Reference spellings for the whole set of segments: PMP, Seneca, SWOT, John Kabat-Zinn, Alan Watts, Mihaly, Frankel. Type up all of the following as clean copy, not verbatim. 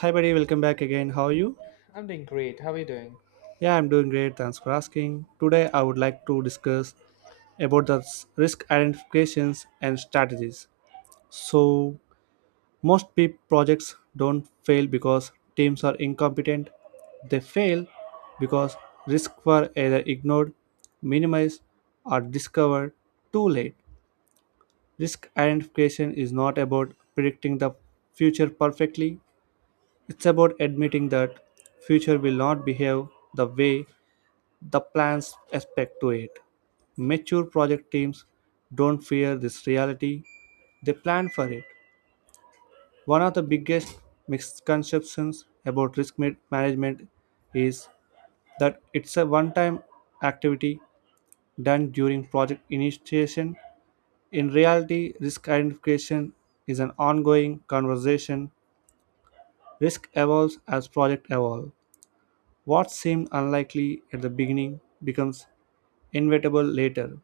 Hi, buddy. Welcome back again. How are you? I'm doing great. How are you doing? Yeah, I'm doing great. Thanks for asking. Today, I would like to discuss about the risk identifications and strategies. So, most PEEP projects don't fail because teams are incompetent. They fail because risks were either ignored, minimized, or discovered too late. Risk identification is not about predicting the future perfectly. It's about admitting that future will not behave the way the plans aspect to it. Mature project teams don't fear this reality, they plan for it. One of the biggest misconceptions about risk management is that it's a one time activity done during project initiation. In reality, risk identification is an ongoing conversation. Risk evolves as project evolves. What seemed unlikely at the beginning becomes inevitable later.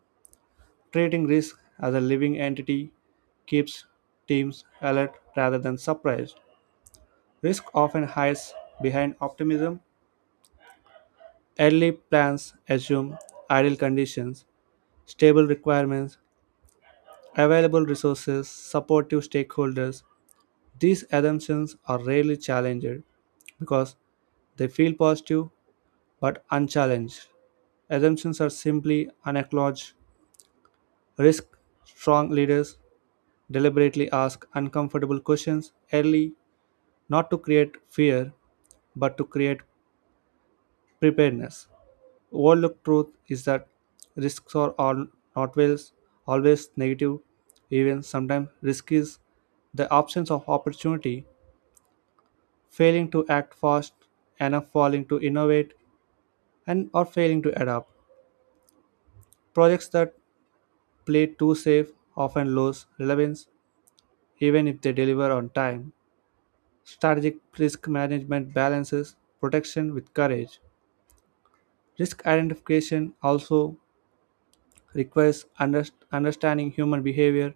Treating risk as a living entity keeps teams alert rather than surprised. Risk often hides behind optimism. Early plans assume ideal conditions, stable requirements, available resources, supportive stakeholders. These assumptions are rarely challenged because they feel positive but unchallenged. Assumptions are simply unacknowledged risk. Strong leaders deliberately ask uncomfortable questions early, not to create fear, but to create preparedness. Overlooked truth is that risks are all not always, always negative, even sometimes risk is the absence of opportunity, failing to act fast enough, failing to innovate, and or failing to adapt. Projects that play too safe often lose relevance even if they deliver on time. Strategic risk management balances protection with courage. Risk identification also requires understanding human behavior.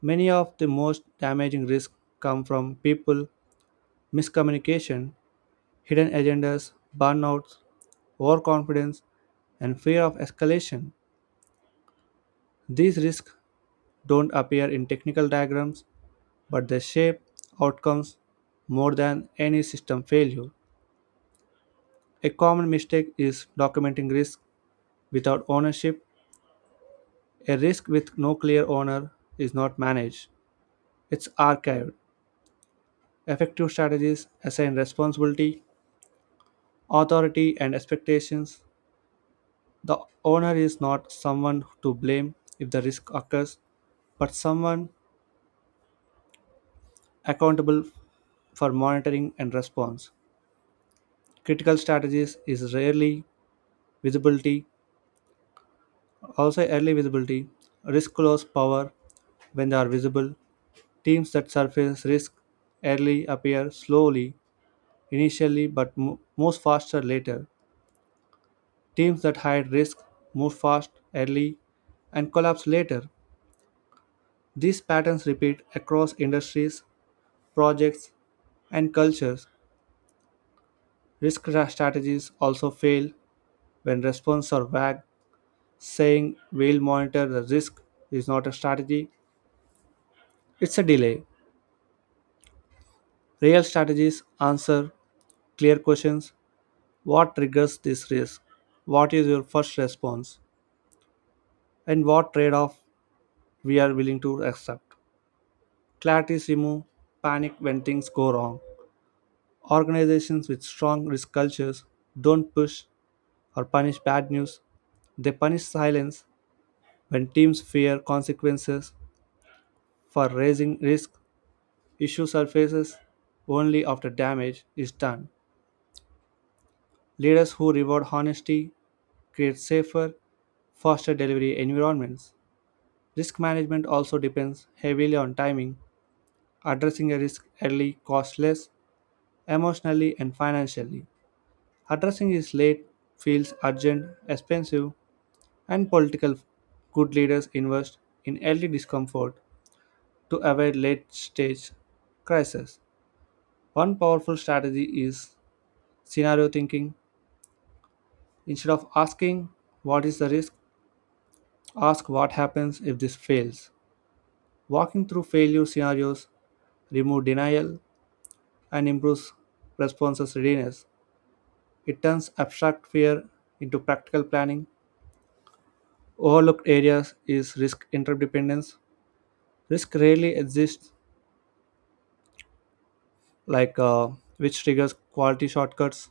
Many of the most damaging risks come from people, miscommunication, hidden agendas, burnouts, overconfidence, and fear of escalation. These risks don't appear in technical diagrams, but they shape outcomes more than any system failure. A common mistake is documenting risk without ownership. A risk with no clear owner is not managed, it's archived. Effective strategies assign responsibility, authority, and expectations. The owner is not someone to blame if the risk occurs, but someone accountable for monitoring and response. Critical strategies is rarely visibility, also early visibility. Risk lose power when they are visible. Teams that surface risk early appear slowly initially, but moves faster later. Teams that hide risk move fast early and collapse later. These patterns repeat across industries, projects, and cultures. Risk strategies also fail when responses are vague. Saying we'll monitor the risk is not a strategy, it's a delay. Real strategies answer clear questions. What triggers this risk? What is your first response? And what trade off we are willing to accept? Clarity removes panic when things go wrong. Organizations with strong risk cultures don't push or punish bad news, they punish silence. When teams fear consequences for raising risk, issue surfaces only after damage is done. Leaders who reward honesty create safer, faster delivery environments. Risk management also depends heavily on timing. Addressing a risk early costs less emotionally and financially. Addressing it late feels urgent, expensive, and political. Good leaders invest in early discomfort to avoid late stage crisis. One powerful strategy is scenario thinking. Instead of asking what is the risk, ask what happens if this fails. Walking through failure scenarios remove denial and improves responses readiness. It turns abstract fear into practical planning. Overlooked areas is risk interdependence. Risk rarely exists like which triggers quality shortcuts,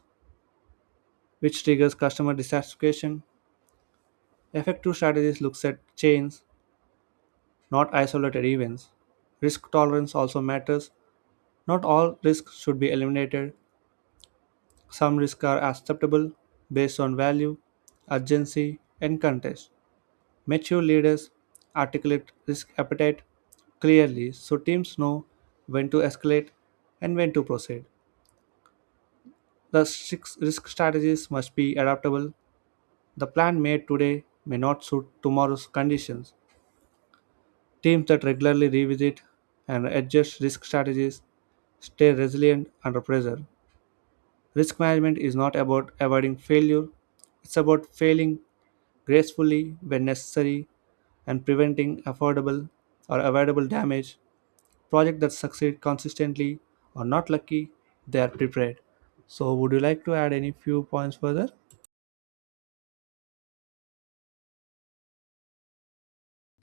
which triggers customer dissatisfaction. Effective strategies looks at chains, not isolated events. Risk tolerance also matters. Not all risks should be eliminated. Some risks are acceptable based on value, urgency, and context. Mature leaders articulate risk appetite clearly so teams know when to escalate and when to proceed. The six risk strategies must be adaptable. The plan made today may not suit tomorrow's conditions. Teams that regularly revisit and adjust risk strategies stay resilient under pressure. Risk management is not about avoiding failure, it's about failing gracefully when necessary and preventing affordable or avoidable damage. Projects that succeed consistently are not lucky, they are prepared. So, would you like to add any few points further?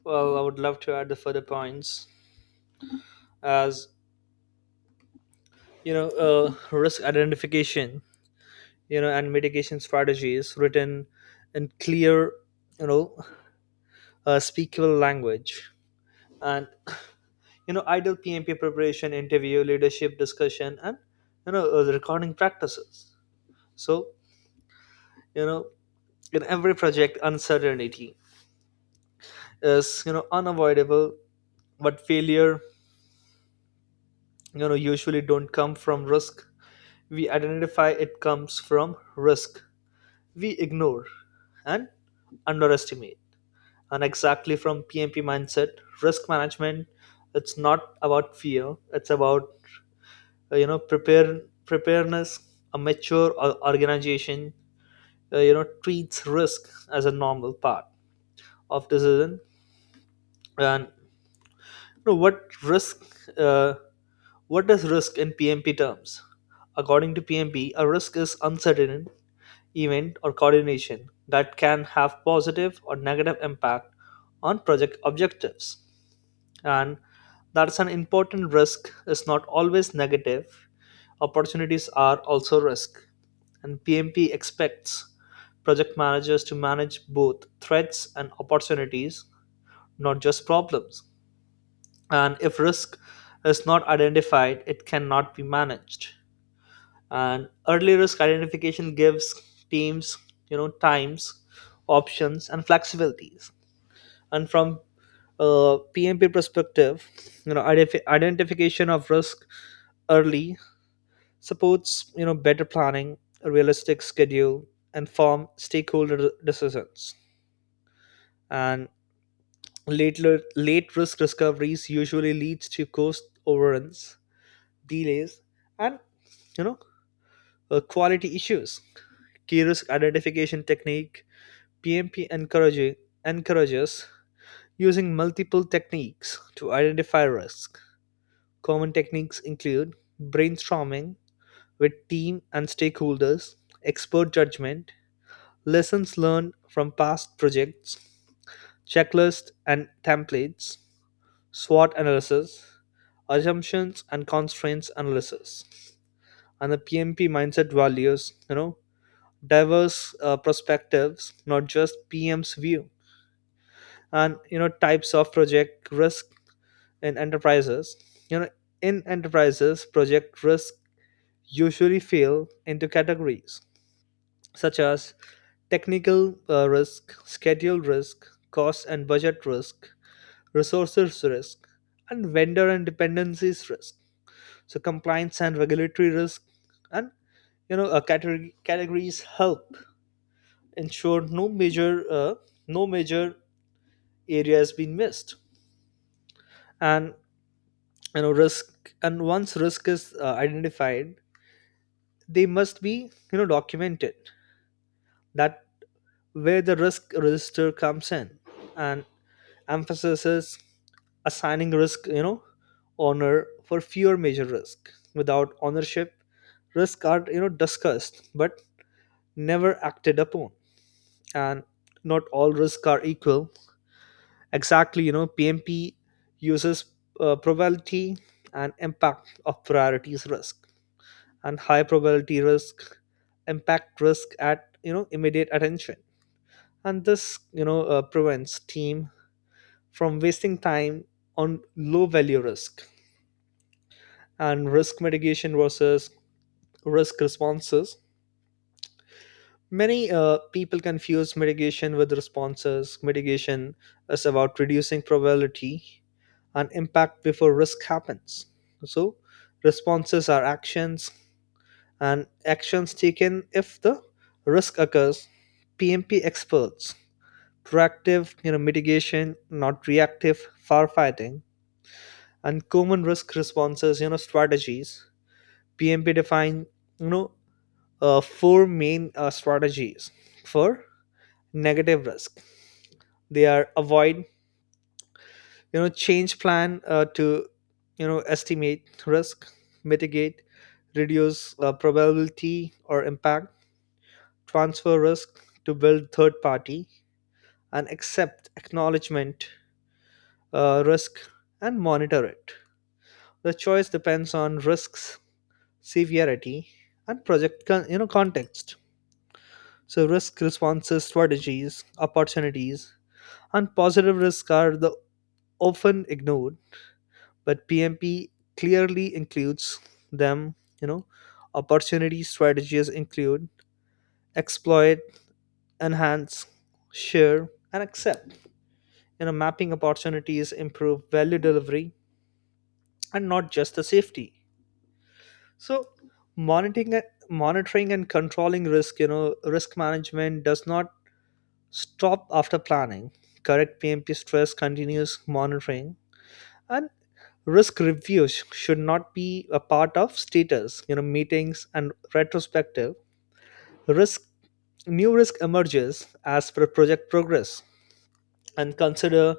Well, I would love to add the further points as risk identification, and mitigation strategies written in clear, you know, speakable language, and ideal PMP preparation, interview, leadership discussion, and the recording practices. So you know, in every project, uncertainty is unavoidable, but failure, usually don't come from risk we identify. It comes from risk we ignore and underestimate, and exactly from PMP mindset, risk management, it's not about fear, it's about uh, you know prepare preparedness. A mature organization, treats risk as a normal part of decision. And you know, what risk uh, what is risk in PMP terms? According to PMP, a risk is uncertain event, or coordination that can have positive or negative impact on project objectives. And that's an important risk is not always negative. Opportunities are also risk. And PMP expects project managers to manage both threats and opportunities, not just problems. And if risk is not identified, it cannot be managed, and early risk identification gives teams times, options and flexibilities. And from a PMP perspective, identification of risk early supports better planning, a realistic schedule, and form stakeholder decisions. And late risk discoveries usually leads to cost overruns, delays, and you know quality issues. Key risk identification technique: PMP encourages using multiple techniques to identify risk. Common techniques include brainstorming with team and stakeholders, expert judgment, lessons learned from past projects, checklists and templates, SWOT analysis, assumptions and constraints analysis. And the PMP mindset values, diverse perspectives, not just PM's view. And types of project risk in enterprises you know in enterprises, project risk usually fall into categories such as technical risk, schedule risk, cost and budget risk, resources risk, and vendor and dependencies risk, so compliance and regulatory risk. And categories help ensure no major area has been missed. And you know risk and once risk is identified, they must be documented. That where the risk register comes in, and emphasizes assigning risk, honor for fewer major risk. Without ownership, risk are discussed but never acted upon. And not all risks are equal. Exactly, PMP uses probability and impact of priorities risk, and high probability risk impact risk at immediate attention. And this prevents team from wasting time on low value risk. And risk mitigation versus risk responses: many people confuse mitigation with responses. Mitigation is about reducing probability and impact before risk happens, so responses are actions, and actions taken if the risk occurs. PMP experts proactive mitigation, not reactive firefighting. And common risk responses, strategies: PMP define you know four main strategies for negative risk. They are avoid, change plan to estimate risk; mitigate, reduce probability or impact; transfer risk to build third party; and accept, acknowledgement risk, and monitor it. The choice depends on risks severity, and project context. So risk responses, strategies, opportunities, and positive risk are the often ignored, but PMP clearly includes them. You know, opportunity strategies include exploit, enhance, share, and accept. Mapping opportunities improve value delivery and not just the safety. So monitoring monitoring and controlling risk, risk management does not stop after planning. Correct PMP stress, continuous monitoring, and risk reviews should not be a part of status, meetings and retrospective. Risk new risk emerges as per project progress. And consider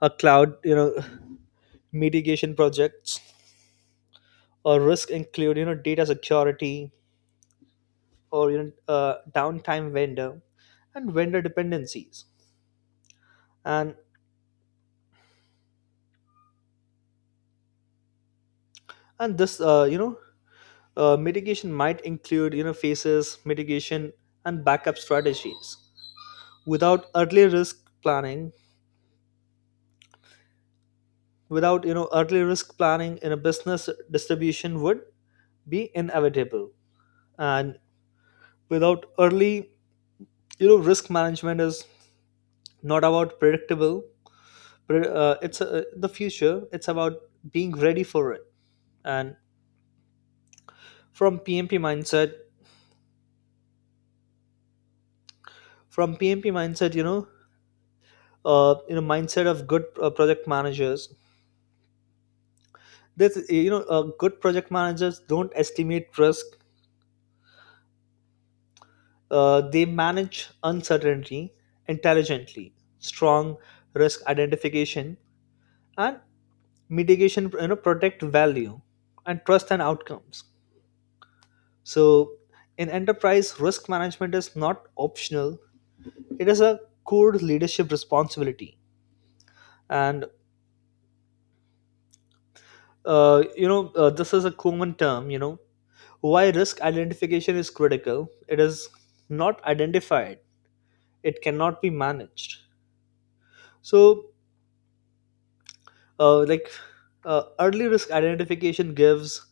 a cloud, mitigation projects or risk include, data security or downtime vendor and vendor dependencies. and and this you know mitigation might include phases, mitigation, and backup strategies. Without early risk planning, without you know early risk planning in a business distribution would be inevitable. And without early, risk management is not about predictable. It's the future. It's about being ready for it. And from PMP mindset, from PMP mindset, mindset of good project managers. This you know Good project managers don't estimate risk, they manage uncertainty intelligently. Strong risk identification and mitigation, protect value and trust and outcomes. So in enterprise, risk management is not optional. It is a core leadership responsibility. And this is a common term. Why risk identification is critical: it is not identified, it cannot be managed. So, uh, like early risk identification gives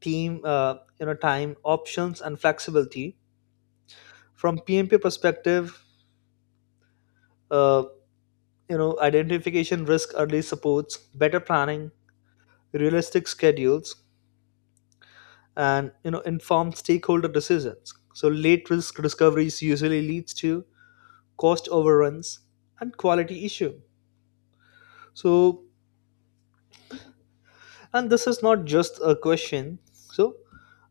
team, time, options, and flexibility. From PMP perspective, uh, identification risk early supports better planning, realistic schedules, and informed stakeholder decisions. So, late risk discoveries usually leads to cost overruns and quality issue. So, and this is not just a question. So,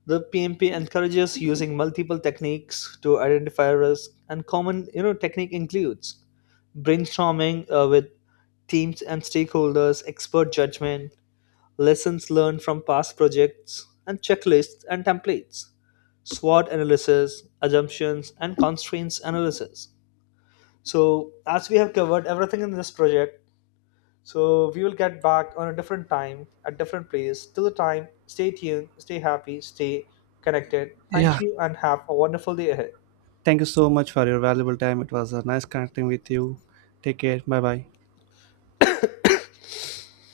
the PMP encourages using multiple techniques to identify risk, and common technique includes brainstorming with teams and stakeholders, expert judgment, lessons learned from past projects, and checklists and templates, SWOT analysis, assumptions, and constraints analysis. So, as we have covered everything in this project, so we will get back on a different time, at different place. Till the time, stay tuned, stay happy, stay connected. Thank Yeah, you and have a wonderful day ahead. thank you so much for your valuable time. It was nice connecting with you. Take care. Bye bye.